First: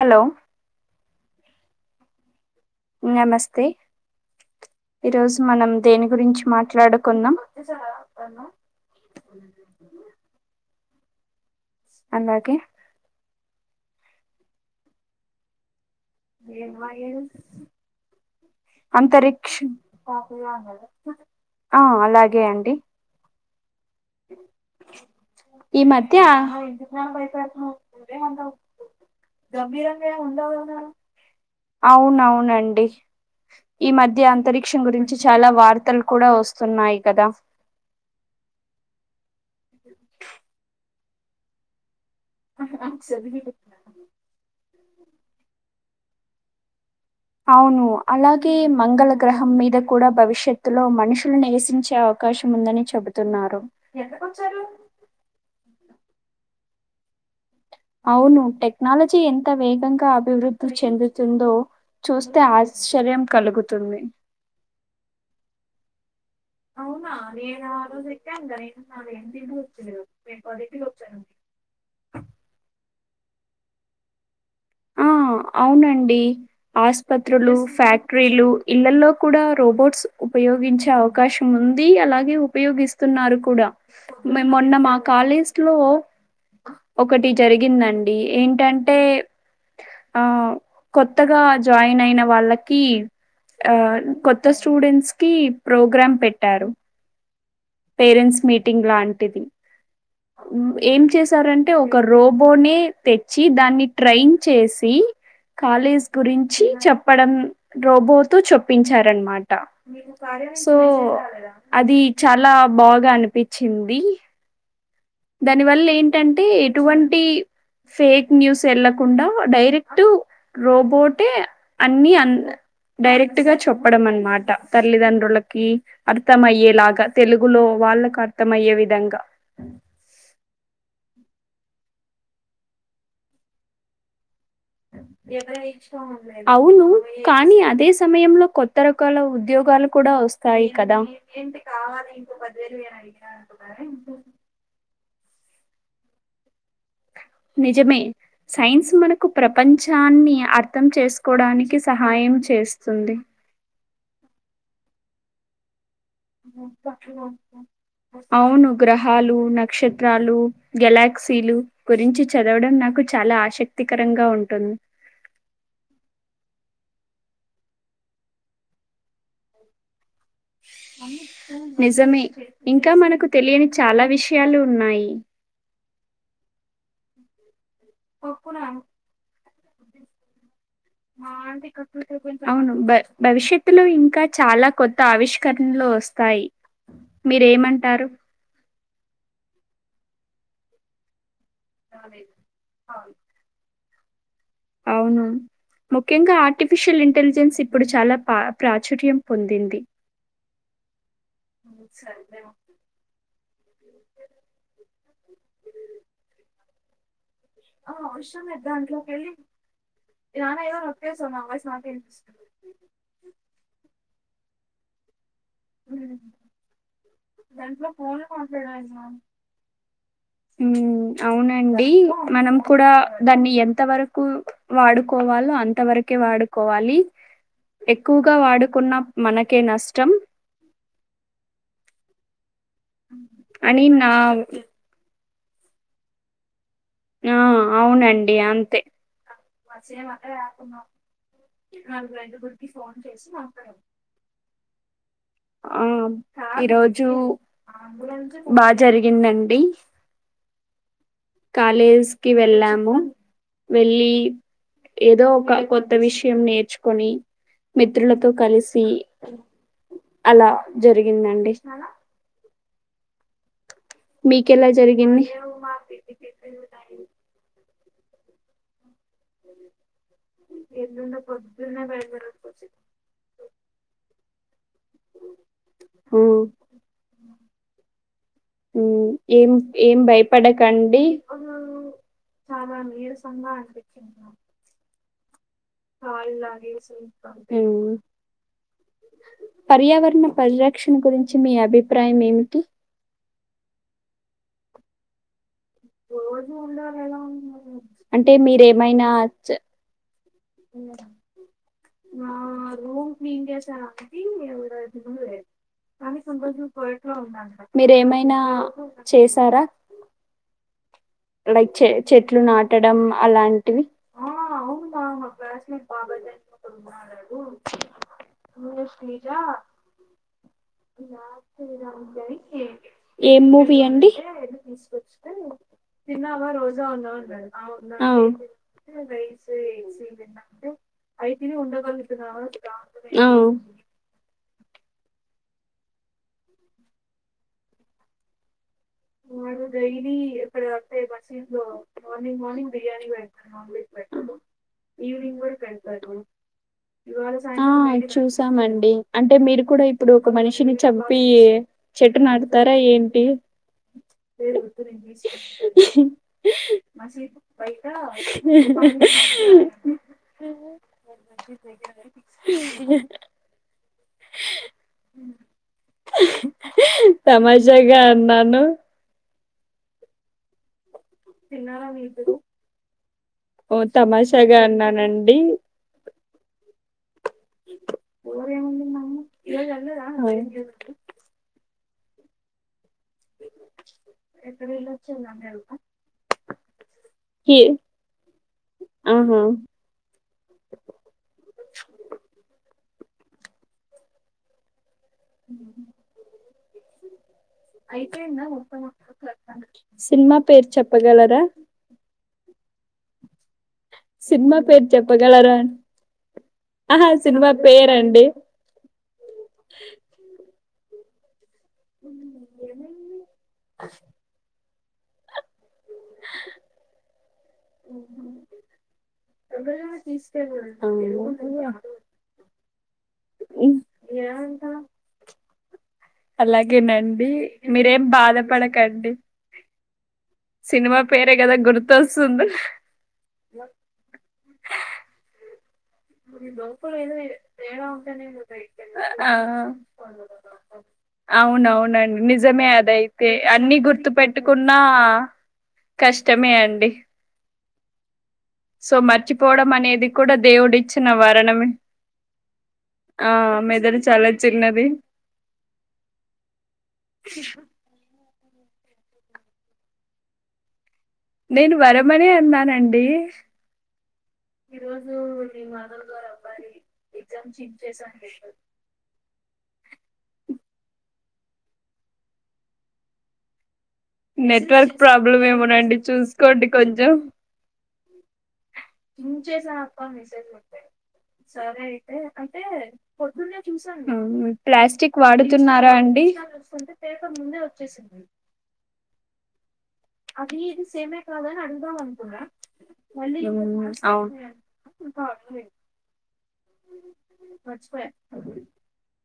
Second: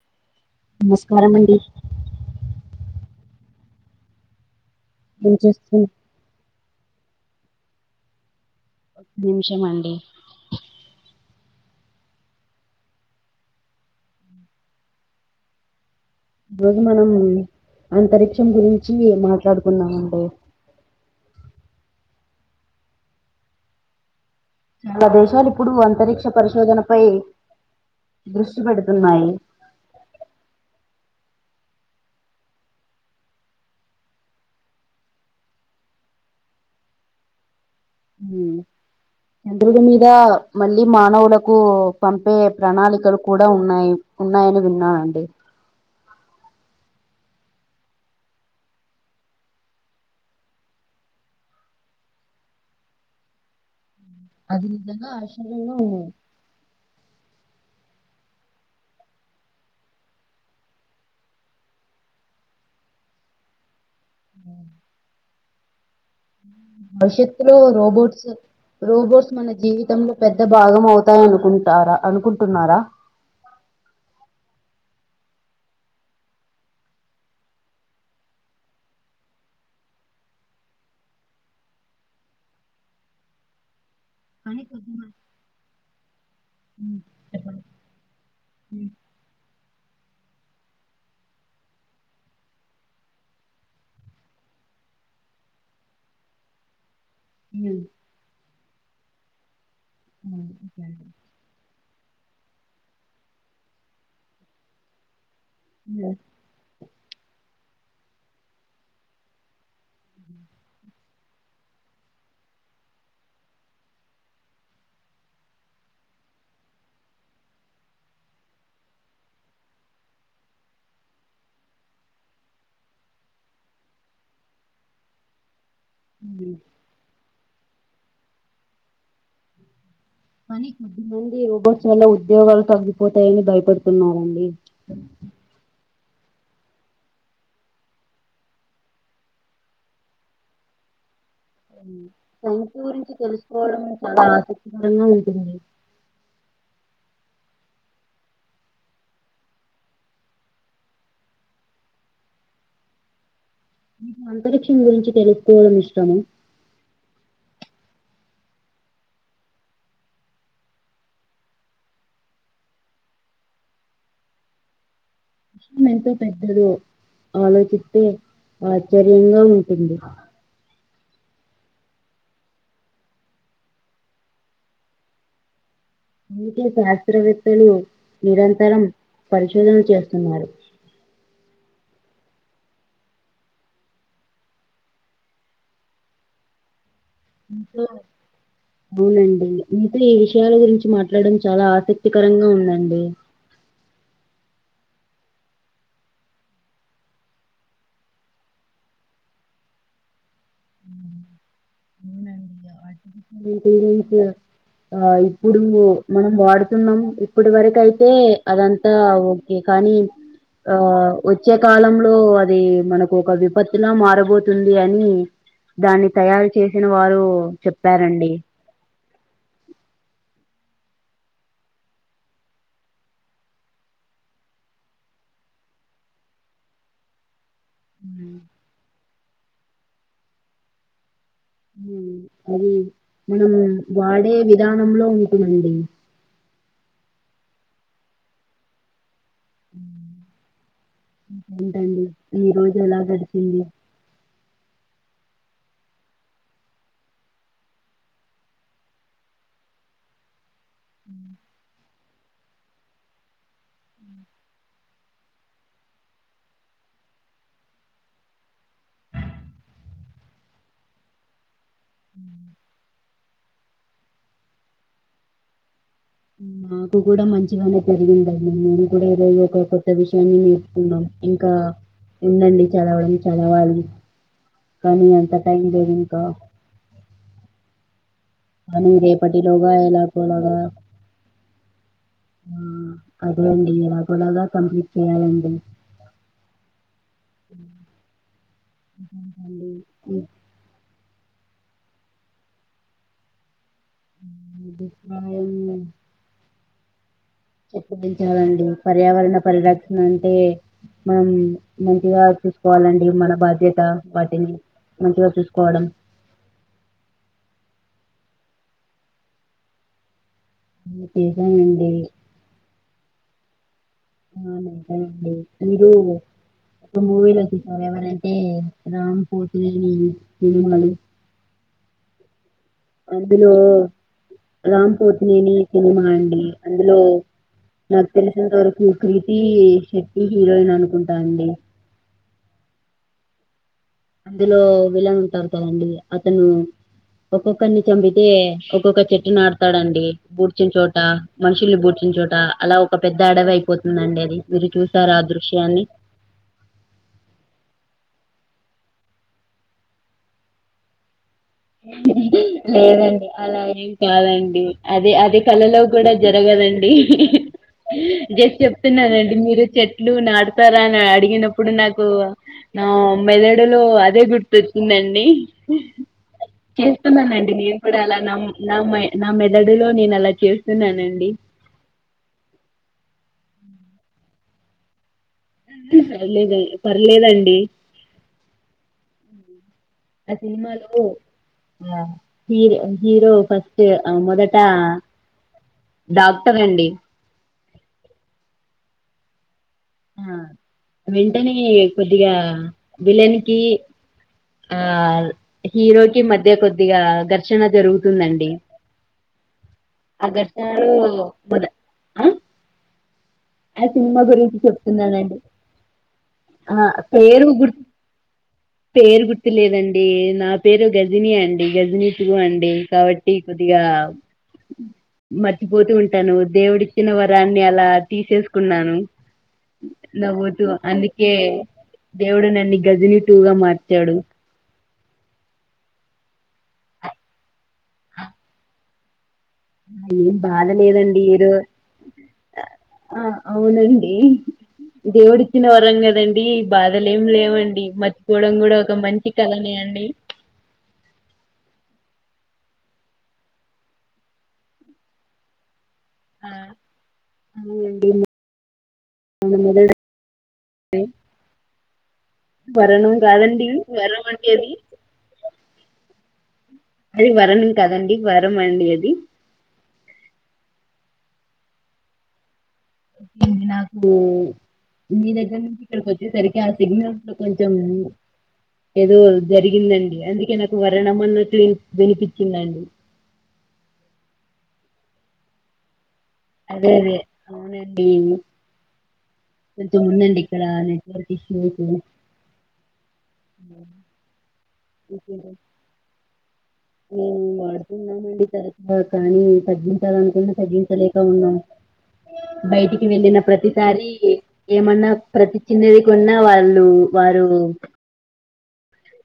Hello నమస్కారమండి నమస్తే ఈ ఏం రోజు మనం చేస్తున్న దేని గురించి మాట్లాడదం కొన్నాం ఒక్క నిమిషం అండి అలాగే ఈ రోజు మనం అంతరిక్షం గురించి అంతరిక్ష మాట్లాడుకుందామండి ఆ అలాగే అండి చాలా దేశాలు ఇప్పుడు ఈ మధ్య అంతరిక్ష పరిశోధనపై జ్ఞనం భయపడుతున్నావురే ఉండవు దృష్టి పెడుతున్నాయి గంభీరంగా ఏ ఉండవున్నారు అవునవునండి ఈ మధ్య అంతరిక్షం గురించి చాలా వార్తలు కూడా వస్తున్నాయి కదా ఉమ్, చంద్రుడి మీద మళ్ళీ మానవులకు పంపే ప్రణాళికలు కూడా ఉన్నాయి ఉన్నాయని విన్నా అండ్ అవును అలాగే మంగళ గ్రహం మీద కూడా భవిష్యత్తులో మనుషులు నివసించే అవకాశం ఉందని చెబుతున్నారు అది ఇదంగా ఆశర్య ఉ అవును టెక్నాలజీ ఎంత వేగంగా అభివృద్ధి చెందుతుందో చూస్తే ఆశ్చర్యం కలుగుతుంది అవునా భవిష్యత్తులో నేను ఆ రోజు రోబోట్స్, ఎక్కాను కదా నేను నాది రోబోట్స్ మన ఎనిమిదింటికి వచ్చింది కదా జీవితంలో నేను పెద్ద పదింటికి భాగం వచ్చాను అవుతాయ అనుకుంటారా అనుకుంటున్నారా ఆ అవునండి ఆస్పత్రులు ఫ్యాక్టరీలు ఇల్లలో కూడా రోబోట్స్ ఉపయోగించే అవకాశం ఉంది. అలాగే ఉపయోగిస్తున్నారు కూడా మే అని మొన్న కొద్ది మా కాలేజ్ ఒకటి చెప్పండి జరిగిందండి ఉమ్, ఏంటంటే ఆ కొత్తగా జాయిన్ అయిన వాళ్ళకి ఆ కొత్త స్టూడెంట్స్ కి ప్రోగ్రామ్ పెట్టారు. ఉమ్. పేరెంట్స్ మీటింగ్ లాంటిది ఏం చేశారంటే ఒ ఒక రోబోనే తెచ్చి దాన్ని ట్రైన్ చేసి కాలేజ్ గురించి చెప్ చెప్పడం రోబోతో చెపించారనమాట సో అది చాలా బాగా అనిపించింది దానివల్ల ఏంటంటే ఎటువంటి ఫేక్ న్యూస్ ఎ ళ్ళకుండా డైరెక్ట్ రోబోటే అన్ని డైరెక్ట్గా చె ప్పడం అన్నమాట తల్లిదండ్రులకి అర్థమయ్యేలాగా తెల్ [inaudible] వాళ్ళలకు అర్థమయ్యే విధంగా పని కొద్దిగుంది రోబోట్ చాలా ఉద్యోగాలు తగ్గిపోతాయని భయపడుతున్నారండి ఎవరైచ్ అవును కానీ అదే సమయంలో కొత్త రకాల ఉద్యోగాలు కూడా ఓస్తాయి కదా సంఖ్య గురించి తెలుసుకోవడం చాలా ఆసక్తికరంగా ఉ స నిజమే సైన్స్ మనకు ప్రపంచాన్ని అర్థం చేసుకోడానికి సహాయం చేస్తుంది మీ అంతరిక్షం గురించి తెలుసుకో ప అవును గ్రహాలు నక్షత్రాలు గెలాక్సీలు గురించి చదవడం నాకు చాలా ఆశక్తికరంగా ఉంటుంది. విషయమ్ ఎంత పెద్దదో నిజమే ఇంకా మనకు తెలియని చాలా విషయాలు ఉన్నాయి మీకే శాస్రవేత్తలు నిరంతరం పరిశోధన చేస్తున్నారు అవును భవిష్యత్తులో ఇంకా చాలా కొత్త ఆవిష్కరణలు వస్తాయి మీతో మీరేమంటారు అవునండి మీతో ఈ విషయాల గురించి మాట్లాడ చాలా ఆసక్తికరంగా ఉందండి అవును ముఖ్యంగా ఆర్టిఫిషియల్ ఇంటెలిజెన్స్ ఇప్పుడు చాలా పా ప్రాచుర్యం పొందింది ఆ ఇప్పుడు మనం వాడుతున్నాం ఇప్పటి వరక అయితే అదంతా ఓకే కానీ ఆ వచ్చే కాలంలో అది మనకు ఒక విపత్తులా మారబోతుంది బిర్యానీ దాన్ని తయారు చేసిన వారు చెప్ ఫోన్ కఫడైజన్ ఉ అవునండి మనం కూడా దాన్ని ఎంత వరకు వాడుకోవాలో అంతవరకే వాడుకోవాలి ఎక్కువగా ఉమ్. వాడకున్న మనకే నష్టం ఉ అది మనము అని నా వాడే విధానంలో హుండీ ఆ అవునండి అంతే మస మాత్రం రాకున్నా ఏంటండి నలుగురు ఈ ఐదుగురికి రోజు ఫోన్ ఎలా చేసి గడిచింది మాట్లాడాలి ఆ ఈరోజు బాగా జరిగిందండి అ కాలేజ్ కి వెళ్ళాము వెళ్లి ఏదో ఒక కొత్త విషయం నేర్చుకొని మిత్రులతో కలిసి అలా జరిగిందండి ఉ మీకెలా జరిగింది మాకు కూడా [unintelligible] కూడా ఏదో ఒక కొత్త విషయాన్ని నేర్చుకున్నాం ఇంకా ఉందండి చదవాలి చదవాలి కానీ అంత టైమ్ లేదింక ఉమ్ కానీ ఉమ్ ఏం రేపటిలోగా ఏం ఎలాపోలాగా భయపడకండి ఆ అదేండి ఇలాపోలాగా కంప్లీట్ చేయాలండి ఇంకేంటండి? ఈ పర్యావరణ పరిరక్షణ గురించి మీ అభిప్రాయం ఏమిటి ది అయి ఉందో లేదో ఎప్పటినుంచో కదండి పర్యావరణ పరిరక్షణ టే మనము ఆ రూమ్ క్లీన్ చేసార అండి వాటిని మీరు మంచిగా లేదు చూసుకోవడం కానీ కొన్ని కొన్ని చోట్ల ఉందంట మీరేమైన అయినా చేసారా లైక్ చె చేశానండి చెట్లు నాటడం? అలాంటివి ఆ అనిరు ఒక మూవీలోచ్చ చూసార ఎవరంటే రామ్ పోతినేని సినిమాలు. నా సర రాం జరి ఏం అందులో మూవీ అండి రామ్ పోతినేని సినిమా అండి. అందులో నాకు తెలిసినంత వరకు 'కృతి శెట్టి' హీరోయిన్ అనుకుంటా ఆ అండి. అవు అందులో విలను ఉంటారు కదండి అతను ఒక్కొక్కరిని చంపితే ఒక్కొక్క చెట్టు వాారు నాటుతాడండి. డైలీ ఎక్కడ బూడ్చిన చోట, వస్తతే బస లో మనుషుల్ని బూడ్చిన చోట మార్నింగ్ మార్నింగ్ అలా ఒక బిర్యానీ పెద్ద అడవి పెడతారు ఆమ్లెట్ అయిపోతుందండి పెడతారు అది. మీరు చూసారా ఆ ఈవినింగ్ వరకి దృశ్యాన్ని? పెడతారు ఇవాళ అ చుసాను స్తా అండి అంటే మీరు కూడా ఇప్పుడు ఒక మనిషిని చంపి ఈ చెట్టు నాడతారా ఏంటి లేదండి అలా ఏం కాదండి అదే అదే కళలో కూడా జరగదండి జస్ట్ చెప్తున్నానండి మీరు చెట్లు నాడతారా అని అడిగినప్పుడు నాకు నా మెదడులో అదే గుర్తుొచ్చిందండి కల్కందాండి నేన్ కూడా తమాషాగా అలా నమ్ అన్నాను నమ్ నా మెదడులో నేను అలా చేస్తున్నానండి. తిన్నారా మీరు ఓ తమాషాగా అన్నానండి పర్లేదు పర్లేదండి ఏ ఆ సినిమలో ఆ హీరో ఫస్ట్ మొదట డాక్టర్ అండి ఆహ ఆ వెంటనే కొద్దిగా విలేన్కి ఆ హీరోకిి మధ్య కొద్ది కొద్దిగా ఘర్షణ అయితే ఏన్నా జరుగుతుందండి మా అే ఆ సినిమా పేరు ఘర్షణలో చెప్పగలరా మొద ఆ ఆ గురించి సినిమా పేరు చెప్తున్నానండి చెప్పగలరా ఆ అ ఆహా సినిమా గుర్ పేరు అండి పేరు గుర్తు లేదండి నాకు పేరు గజిని అం గజనీ టు అండి కాబట్టి కొద్దిగా మ పోతూ ఉంటాను దేవుడుచ్చిన వర్ అలా తీసేసుకున్నాను నవ్వుతూ అందుకే దేవుడు నన్ని గజ టూ గా మార్చాడు [inaudible] అలాగేనండి మీరేం బాధపడకండి ఏం బాధ సినిమా లేదండి పేరే ఈరో కదా గుర్తొస్తుంది ఆ అవునండి దేవుడి [inaudible] మర్చిపోవడం కూడా ఒక మంచి కళనే అండి అవునవునండి నిజమే అదైతే అన్ని గుర్తు పెట్టుకున్నా ఆ కష్టమే అండి అవునండి సో మర్చిపోవడం అనేది కూడా దేవుడి చిన్న వారణమే [inaudible] వరణ కాదండి చాలా వరమంట అది చిన్నది అది వరణం కాదండి వరమండి అది నేను వరమనే అన్నాను నాకు మీ దగ్గర నుంచి ఇక్కడికి వచ్చేసరికి ఆ సిగ్నల్ కొంచెం ఏదో జరిగిందండి, అందుకే నాకు వర్ణం అన్న క్న్ వినిపించిందండి నెట్వర్క్ ప్రాబ్లమ్ ఏమోనండి చూ అదే అదే అవును ఏను సాప్ప మ నెట్వర్క్ సరే ఇష్యూస్ అయితే అే పొద్దున్న చూసాను ప్లాస్టిక్ వాడుతున్నారా అండి మేము వాడుతున్నామండి తరచగా కానీ తగ్లి నుకు తగ్గించలేక ఉన్నాం, బయటికి వెళ్ళిన ప్రతిసారి అవును ఏమన్నా ప్రతి చిన్నది కొన్నా వాళ్ళు వారు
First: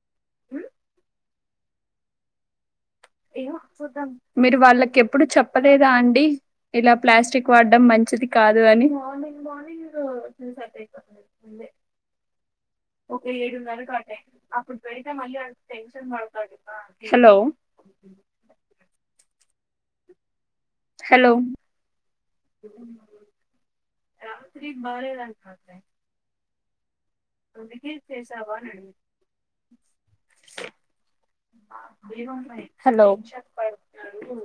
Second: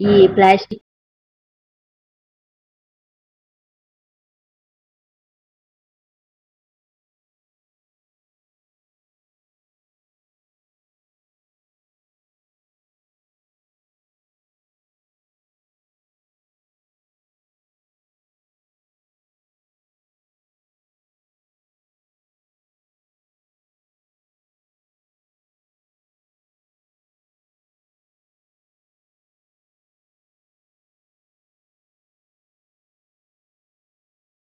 ఈ ప్లాస్టిక్ మీరు వాళ్ళకి ఎప్పుడు చెప్పలేదా అండి, ఇలా ప్లాస్టిక్ వాడడం మంచిది కాదు అని, హలో హలో ఉ రాత్రి [unintelligible] హలో